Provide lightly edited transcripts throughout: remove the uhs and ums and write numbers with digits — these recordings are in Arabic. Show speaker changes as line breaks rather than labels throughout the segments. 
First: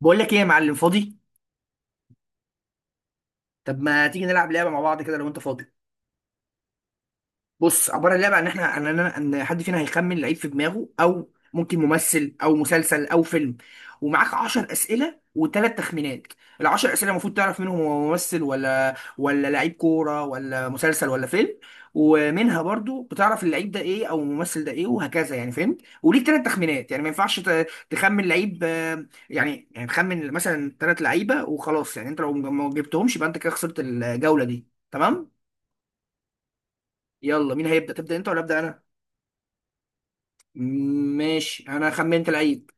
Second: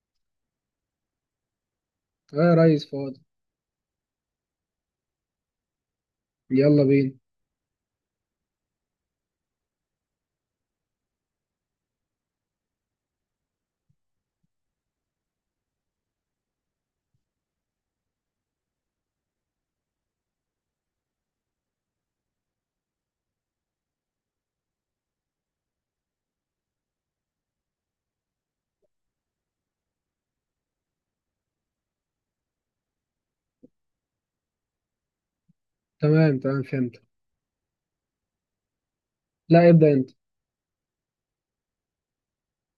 بقول لك ايه يا معلم فاضي.
اه يا ريس فاضي.
طب ما تيجي نلعب لعبه مع بعض كده لو انت فاضي.
يلا بينا.
بص عباره اللعبه عن احنا ان ان حد فينا هيخمن لعيب في دماغه او ممكن ممثل او مسلسل او فيلم. ومعاك 10 اسئله وثلاث تخمينات. العشر اسئله المفروض تعرف منهم هو ممثل ولا لعيب كوره ولا مسلسل ولا فيلم. ومنها برضو بتعرف اللعيب ده ايه او الممثل ده ايه وهكذا، يعني فهمت، وليك ثلاث تخمينات، يعني ما ينفعش تخمن لعيب يعني تخمن مثلا ثلاث لعيبه وخلاص، يعني انت لو ما جبتهمش يبقى انت كده خسرت الجوله دي، تمام.
تمام تمام فهمت.
يلا مين هيبدا، تبدا انت ولا ابدا انا؟
لا ابدأ انت.
ماشي انا خمنت العيب.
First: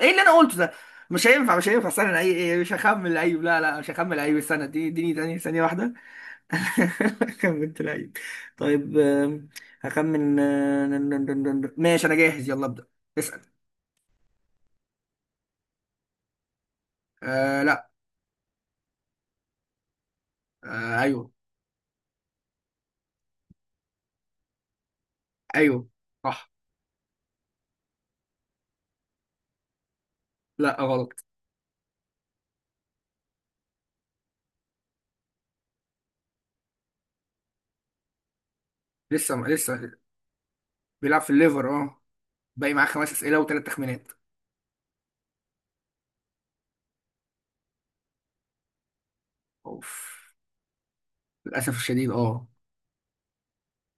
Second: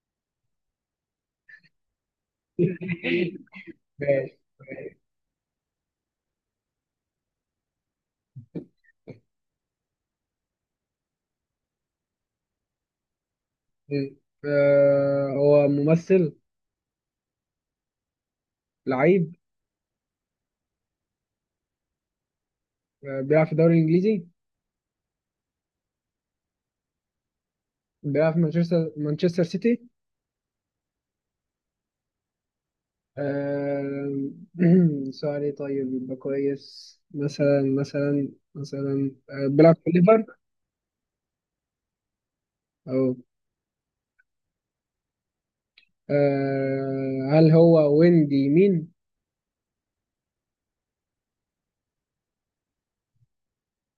ايه اللي انا قلته ده؟ مش هينفع، مش هينفع، استنى، العيب ايه، مش هخمن
ماشي
العيب، لا لا، مش هخمن العيب، استنى اديني
ماشي.
ثانية واحدة. خمنت العيب. طيب هخمن ماشي انا جاهز، يلا ابدأ اسأل.
آه هو ممثل.
آه لا.
لعيب.
آه ايوه.
آه بيلعب في الدوري الانجليزي.
ايوه. صح.
بيلعب في مانشستر سيتي.
لا غلط.
آه. سؤال ايه طيب يبقى كويس، مثلا
لسه
بيلعب في
لسه.
ليفر.
بيلعب في الليفر، اه. باقي معاه خمس
أو
اسئلة وثلاث تخمينات.
هل هو ويندي مين؟
اوف. للاسف الشديد، اه.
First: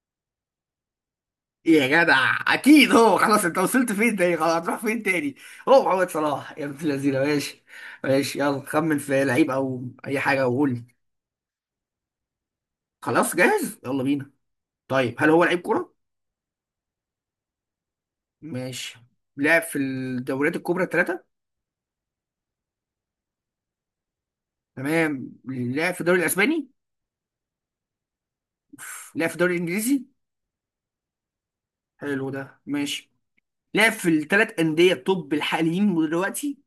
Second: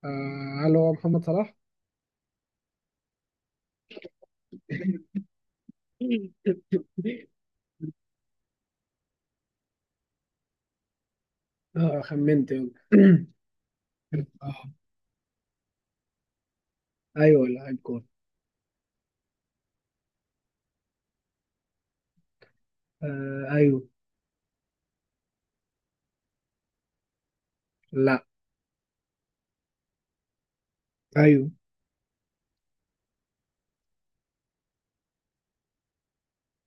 هل هو محمد صلاح؟
إيه يا جدع، اكيد هو، خلاص انت وصلت فين تاني، خلاص هتروح فين تاني. هو محمد صلاح يا ابن اللذينه، ماشي. ماشي يلا، خمن في لعيب او اي حاجه وقول لي.
خمنت، يلا.
خلاص جاهز، يلا بينا. طيب هل هو لعيب كوره؟
ايوه لاعب كورة.
ماشي. لعب في الدوريات الكبرى الثلاثه.
آه ايوه.
تمام. لعب في الدوري الاسباني.
لا.
أوف. لعب في الدوري الانجليزي.
ايوه.
حلو ده، ماشي. لعب في الثلاث انديه التوب الحاليين دلوقتي؟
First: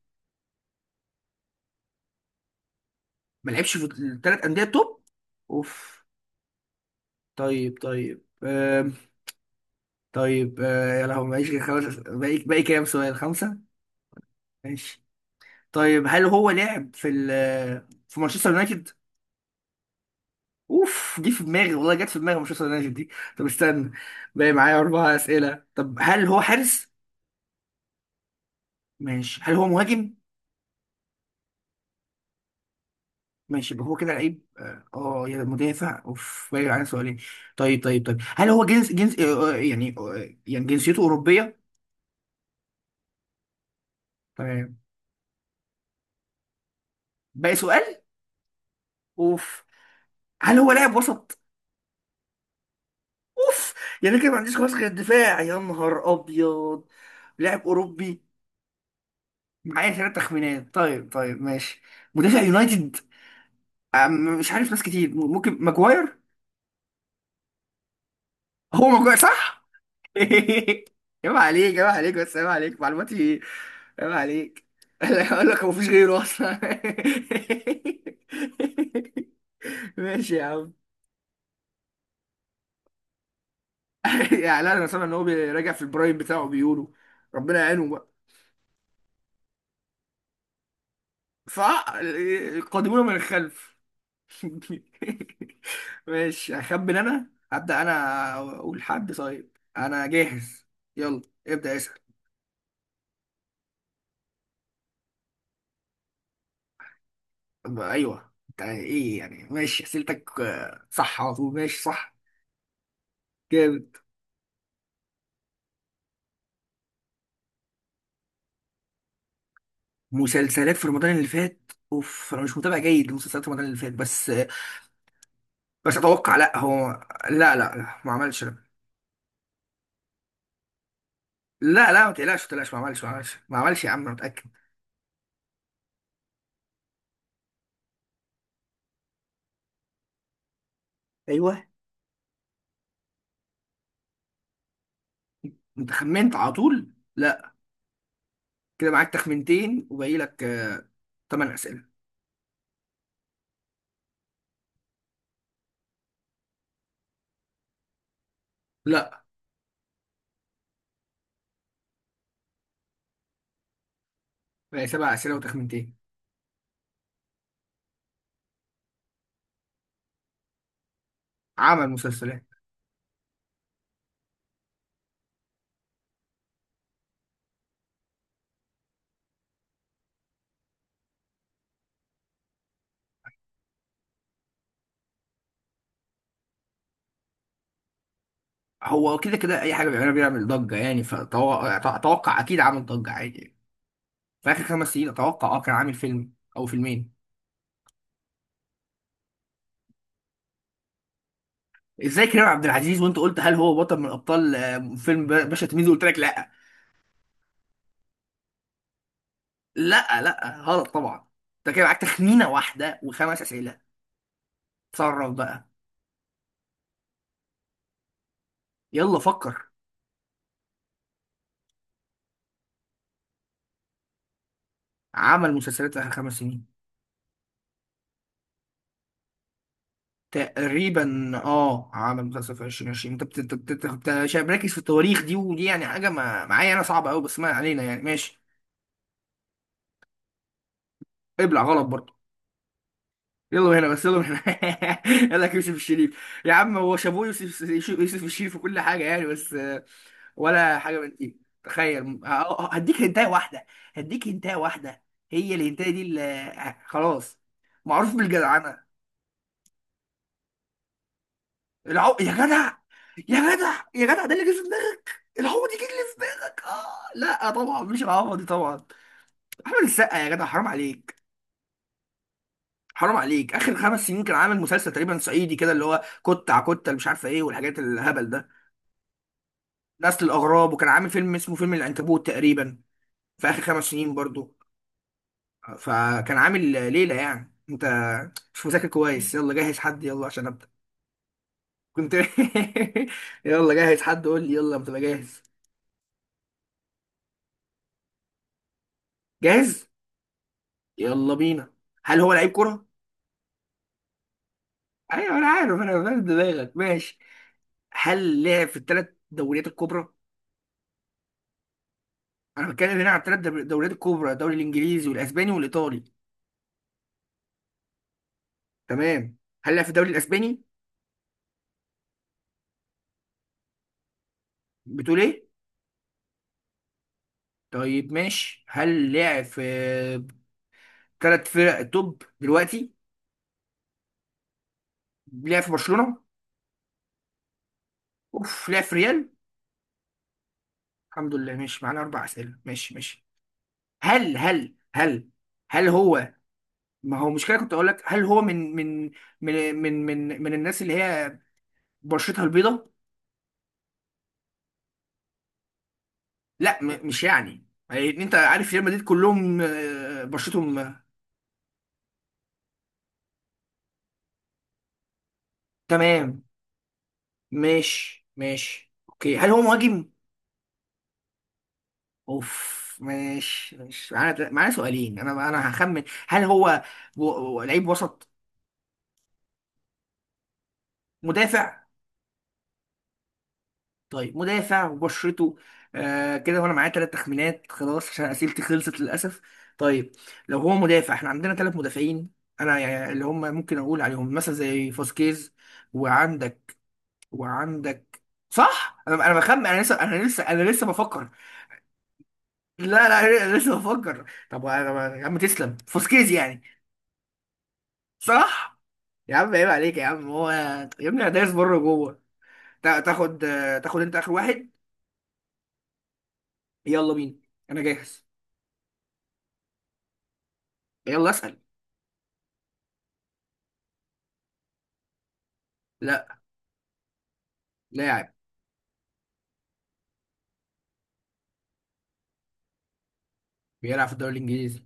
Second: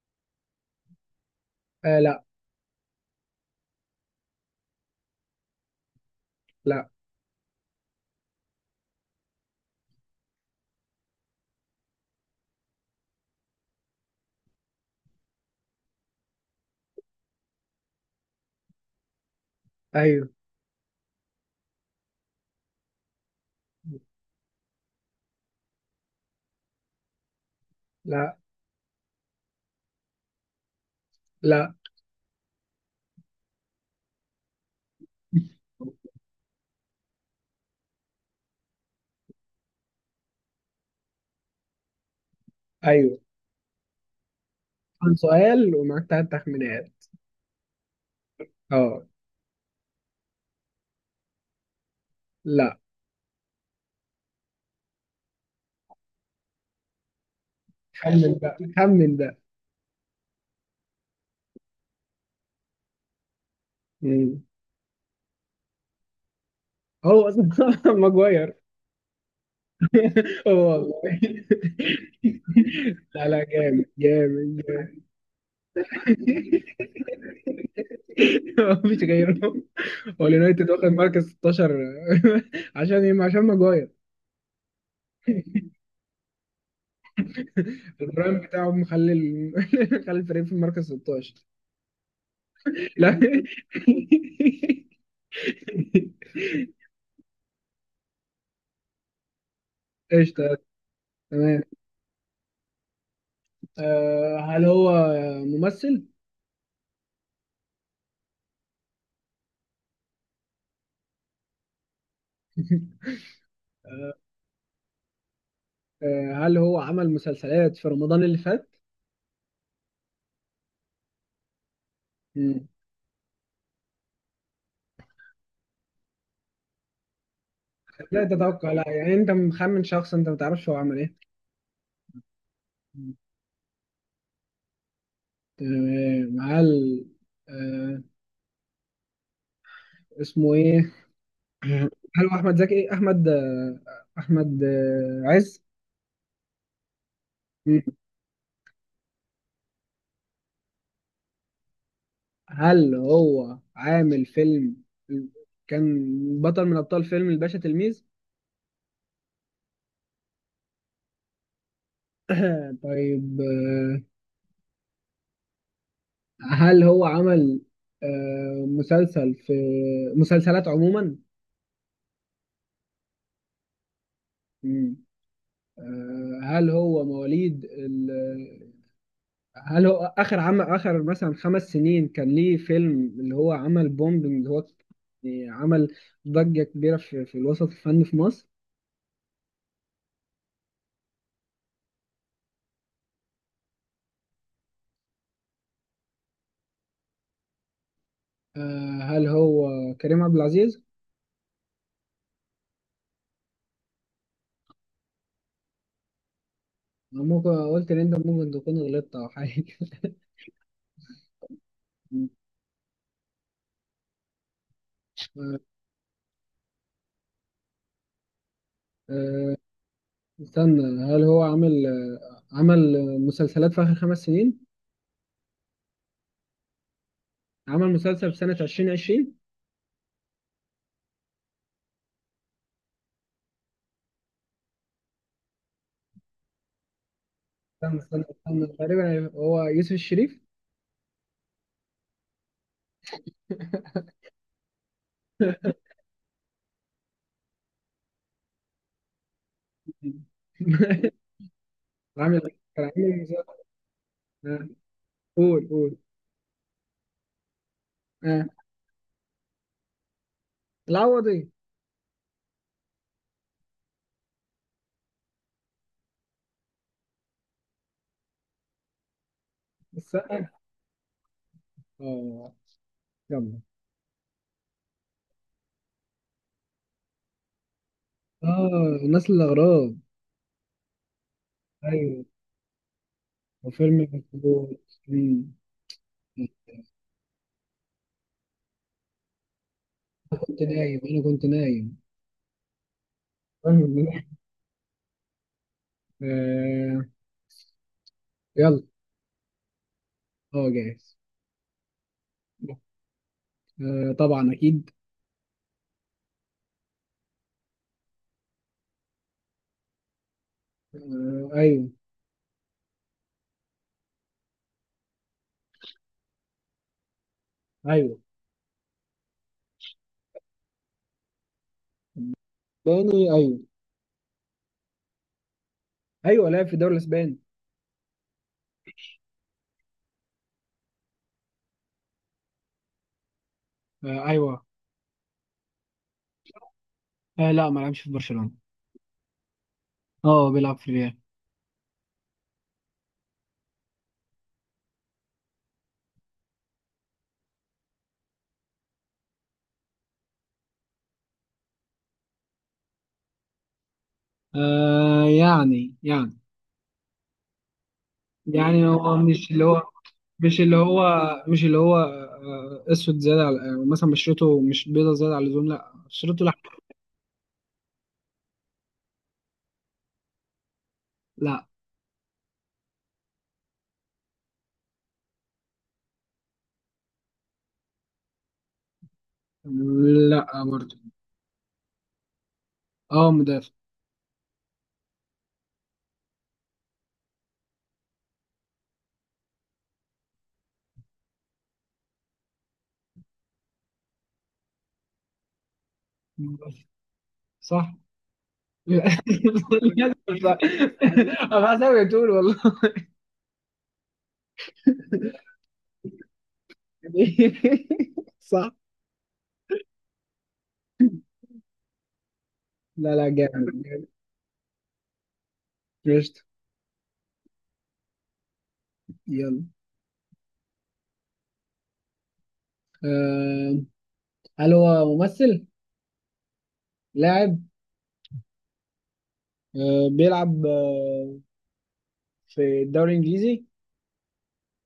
لا.
ما لعبش في الثلاث انديه التوب. اوف.
لا
طيب طيب. طيب يا لهوي، معيش غير خمس باقي كام سؤال، خمسة. ماشي. طيب هل هو لعب في في مانشستر يونايتد؟
ايوه.
اوف، دي في دماغي والله، جت في دماغي مانشستر يونايتد دي. طب استنى. باقي معايا أربع أسئلة. طب هل هو حارس؟
لا.
ماشي. هل هو مهاجم؟
لا
ماشي، يبقى هو كده لعيب اه يا مدافع. اوف، باقي معايا سؤالين. طيب طيب طيب، هل هو جنسيته أوروبية؟
ايوه.
تمام.
كان سؤال ومعاك تلات تخمينات.
باقي سؤال.
اه.
اوف. هل هو لاعب وسط؟
لا
اوف. يعني كده ما عنديش خلاص غير الدفاع، يا نهار ابيض. لاعب اوروبي.
خمن بقى، خمن ده.
معايا ثلاث تخمينات، طيب طيب ماشي. مدافع يونايتد.
مم.
مش عارف، ناس كتير، ممكن ماجواير.
هو اصلا ماجواير.
هو ماجواير، صح.
هو
عيب
والله.
عليك، عيب عليك، بس عيب عليك
لا
معلوماتي.
لا، جامد
عيب
جامد
عليك.
جامد.
اقول لك، هو مفيش غيره اصلا.
مفيش غيره. هو
ماشي يا
اليونايتد
عم.
واخد مركز 16. عشان ايه؟ عشان ماجواير.
يعني لا، انا سامع ان هو بيراجع في البرايم بتاعه بيقولوا، ربنا يعينه بقى.
البرايم بتاعه مخلي مخلي الفريق في المركز 16.
فقادمونا من
لا.
الخلف. ماشي، هخمن انا، هبدأ انا. اقول حد، طيب انا
قشطة.
جاهز. يلا
تمام.
ابدأ اسأل.
هل هو ممثل؟
طب ايوه انت ايه يعني، ماشي اسئلتك صح على طول، ماشي صح. جامد.
آه، هل هو عمل مسلسلات في رمضان اللي فات؟
مسلسلات في رمضان اللي فات، اوف، انا مش
مم.
متابع جيد لمسلسلات رمضان اللي فات، بس بس اتوقع لا، هو لا لا لا، ما
لا
عملش، لا.
تتوقع لا، يعني انت مخمن شخص انت ما تعرفش هو عمل ايه.
لا لا، ما تقلقش، ما تقلقش، ما عملش، يا عم انا متأكد.
تمام. هل آه، اسمه ايه؟
ايوه.
هل هو احمد زكي؟ احمد آه، احمد آه، عز؟
انت خمنت على طول، لا.
مم.
كده معاك تخمنتين وباقي لك 8 اسئله.
هل هو عامل فيلم، كان بطل من ابطال فيلم الباشا تلميذ؟
لا.
طيب
بقى سبع أسئلة وتخمينتين.
هل هو عمل آه، مسلسل في مسلسلات عموما؟
عمل مسلسلات.
مم. آه، هل هو مواليد ال... هل هو آخر عمل، آخر مثلا خمس سنين كان ليه فيلم اللي هو عمل بومب، اللي هو يعني عمل ضجة كبيرة في, في الوسط الفني في مصر؟
هو كده كده أي حاجة بيعملها بيعمل ضجة، يعني فأتوقع أكيد عامل ضجة عادي يعني. في آخر خمس سنين أتوقع أه كان عامل فيلم أو فيلمين.
هل هو كريم عبد العزيز؟
إزاي كريم عبد العزيز وأنت قلت هل هو بطل من أبطال فيلم باشا تلميذ، قلت لك لأ.
أنا ممكن قلت إن أنت ممكن تكون غلطت أو حاجة.
لأ لأ، غلط طبعا. أنت كده معاك تخمينة واحدة وخمس أسئلة. تصرف
آه،
بقى. يلا
آه،
فكر.
استنى. هل هو عمل مسلسلات في آخر خمس سنين؟
عمل مسلسلات في آخر خمس سنين.
عمل مسلسل في سنة 2020.
تقريبا اه، على مسلسل في 2020 انت مش مركز في التواريخ دي ودي، يعني حاجه ما معايا انا صعبه قوي، بس ما علينا
استنى
يعني،
استنى
ماشي.
استنى، تقريبا هو يوسف الشريف.
ابلع، غلط برضه. يلا من هنا بس، يلا من هنا. قال لك يوسف الشريف يا عم، هو شابوه يوسف. يوسف الشريف في كل حاجه يعني، بس ولا حاجه من دي، تخيل. آه،
عامل إيه؟
آه، أه،
كان
هديك
عامل
هنتايه
مسلسل.
واحده. هديك هنتايه
آه،
واحده. هي
قول
الهنتايه
قول.
دي اللي خلاص، معروف
آه.
بالجدعنه.
العوضي.
العو... يا جدع، يا جدع يا جدع، ده اللي جه في دماغك، العوض يجي اللي في دماغك، اه لا طبعا مش العوض دي طبعا. احمد السقا يا جدع،
السقا.
حرام عليك.
اه.
حرام عليك،
يلا.
اخر خمس سنين كان عامل مسلسل تقريبا صعيدي كده، اللي هو كت على كت، اللي مش عارفه ايه والحاجات الهبل ده،
اه. الناس الأغراب.
نسل الاغراب، وكان عامل فيلم اسمه فيلم
ايوه
العنكبوت تقريبا، في اخر خمس
وفيلم
سنين برضو.
الكبير. أمم.
فكان عامل ليله، يعني انت مش مذاكر كويس. يلا جهز حد، يلا
انا
عشان
كنت
ابدا.
نايم، انا كنت نايم.
كنت. يلا جهز حد قول لي يلا، ما تبقى جاهز.
آه. يلا.
جاهز.
اه جاهز.
يلا بينا. هل هو لعيب كرة؟
آه طبعا اكيد.
ايوه انا عارف، انا فاهم دماغك، ماشي. هل لعب في الثلاث دوريات الكبرى؟
آه ايوه.
انا بتكلم هنا عن الثلاث دوريات الكبرى، الدوري الانجليزي والاسباني والايطالي.
ايوه
تمام. هل لعب في الدوري الاسباني؟
اسباني ايوه.
بتقول ايه؟
ايوه لعب في الدوري الاسباني.
طيب ماشي. هل لعب في ثلاث فرق توب دلوقتي؟
آه ايوه.
لعب في برشلونة؟
آه لا ما لعبش في برشلونة.
اوف. لعب في ريال؟
اه بيلعب في ريال.
الحمد لله، ماشي معانا اربع اسئله، ماشي ماشي. هل هل هو، ما هو مشكله كنت اقول لك، هل هو من من الناس اللي هي بشرتها البيضة؟
آه يعني يعني.
لا مش يعني يعني، انت عارف ريال
يعني
مدريد
هو
كلهم
مش اللي
بشرتهم
هو مش اللي هو آه اسود زياده على، آه مثلا بشرته مش بيضه زياده على اللزوم، لا
تمام.
بشرته لا.
ماشي ماشي، اوكي. هل هو مهاجم؟
لا.
اوف، ماشي ماشي، معانا سؤالين. انا هخمن، هل هو لعيب وسط؟
لا برضه.
مدافع.
اه مدافع.
طيب، مدافع وبشرته كده، وانا معايا ثلاث تخمينات خلاص عشان اسئلتي خلصت للاسف. طيب، لو هو مدافع احنا عندنا ثلاث مدافعين انا، يعني اللي هم ممكن اقول عليهم مثلا زي فاسكيز، وعندك
صح.
وعندك صح، انا بخمن، انا لسه انا لسه
صح.
انا لسه بفكر.
انا حاسس بتقول والله.
لا لا، انا لسه بفكر. طب انا يا عم، تسلم فوسكيز يعني.
صح.
صح. يا عم عيب عليك يا عم، هو يا ابني انا دايس بره جوه.
لا لا
تاخد،
جامد
تاخد
جامد.
انت اخر واحد.
قشطة.
يلا بينا. انا جاهز.
يلا.
يلا اسال.
آه هل هو ممثل؟
لا.
لاعب.
لاعب.
آه، بيلعب آه، في الدوري الانجليزي.
بيلعب في الدوري الانجليزي.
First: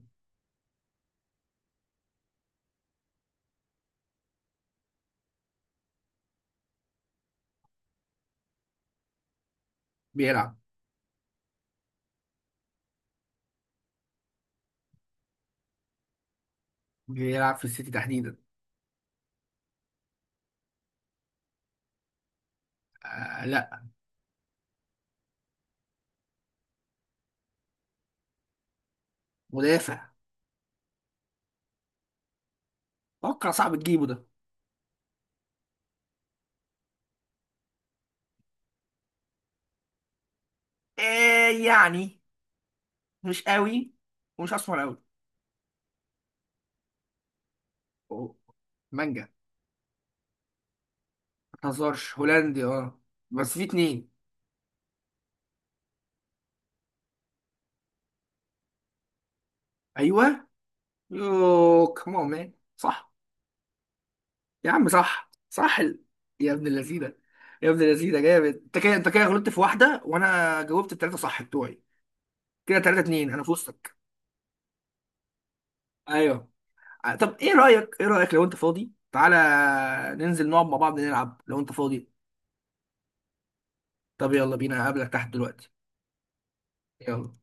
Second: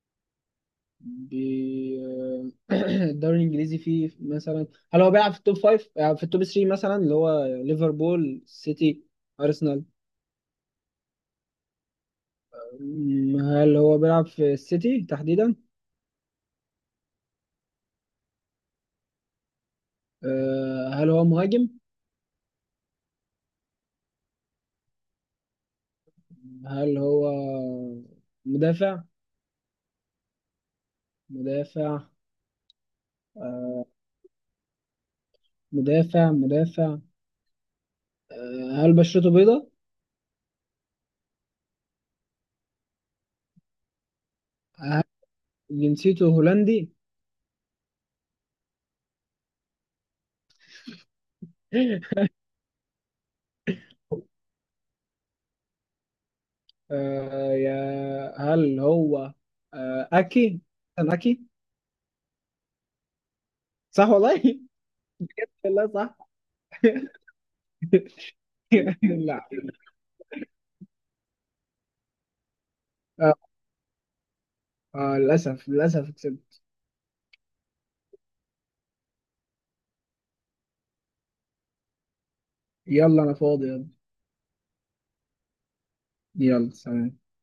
بي... آه، الدوري الانجليزي فيه مثلا، هل هو بيلعب في التوب فايف؟ في التوب 3 مثلا اللي هو ليفربول سيتي ارسنال.
بيلعب
م، هل هو بيلعب في السيتي تحديدا؟
بيلعب في السيتي تحديدا.
هل هو مهاجم؟
آه لا.
هل هو مدافع؟
مدافع.
مدافع.
اتوقع صعب
آه،
تجيبه ده.
مدافع. هل بشرته بيضاء؟
آه يعني، مش قوي ومش اسمر قوي.
هل جنسيته هولندي؟
أوه، مانجا. هزارش هولندي اه، بس في اتنين.
آه يا هل هو
ايوه.
أكي؟ كان أكي.
يو كمان مان، صح.
صح والله.
يا عم صح صح
لا صح.
يا ابن اللذينه. يا ابن اللذينه، جامد انت كده، انت كده
لا.
غلطت في واحده وانا جاوبت التلاته صح بتوعي. كده تلاته اتنين،
آه
انا في وسطك.
للأسف، للأسف
ايوه.
كسبت.
طب ايه رايك، ايه رايك لو انت فاضي تعالى ننزل نقعد مع بعض نلعب لو انت فاضي.
يلا أنا فاضي يلا.
طب يلا بينا، هقابلك تحت دلوقتي.
يلا سلام.
يلا.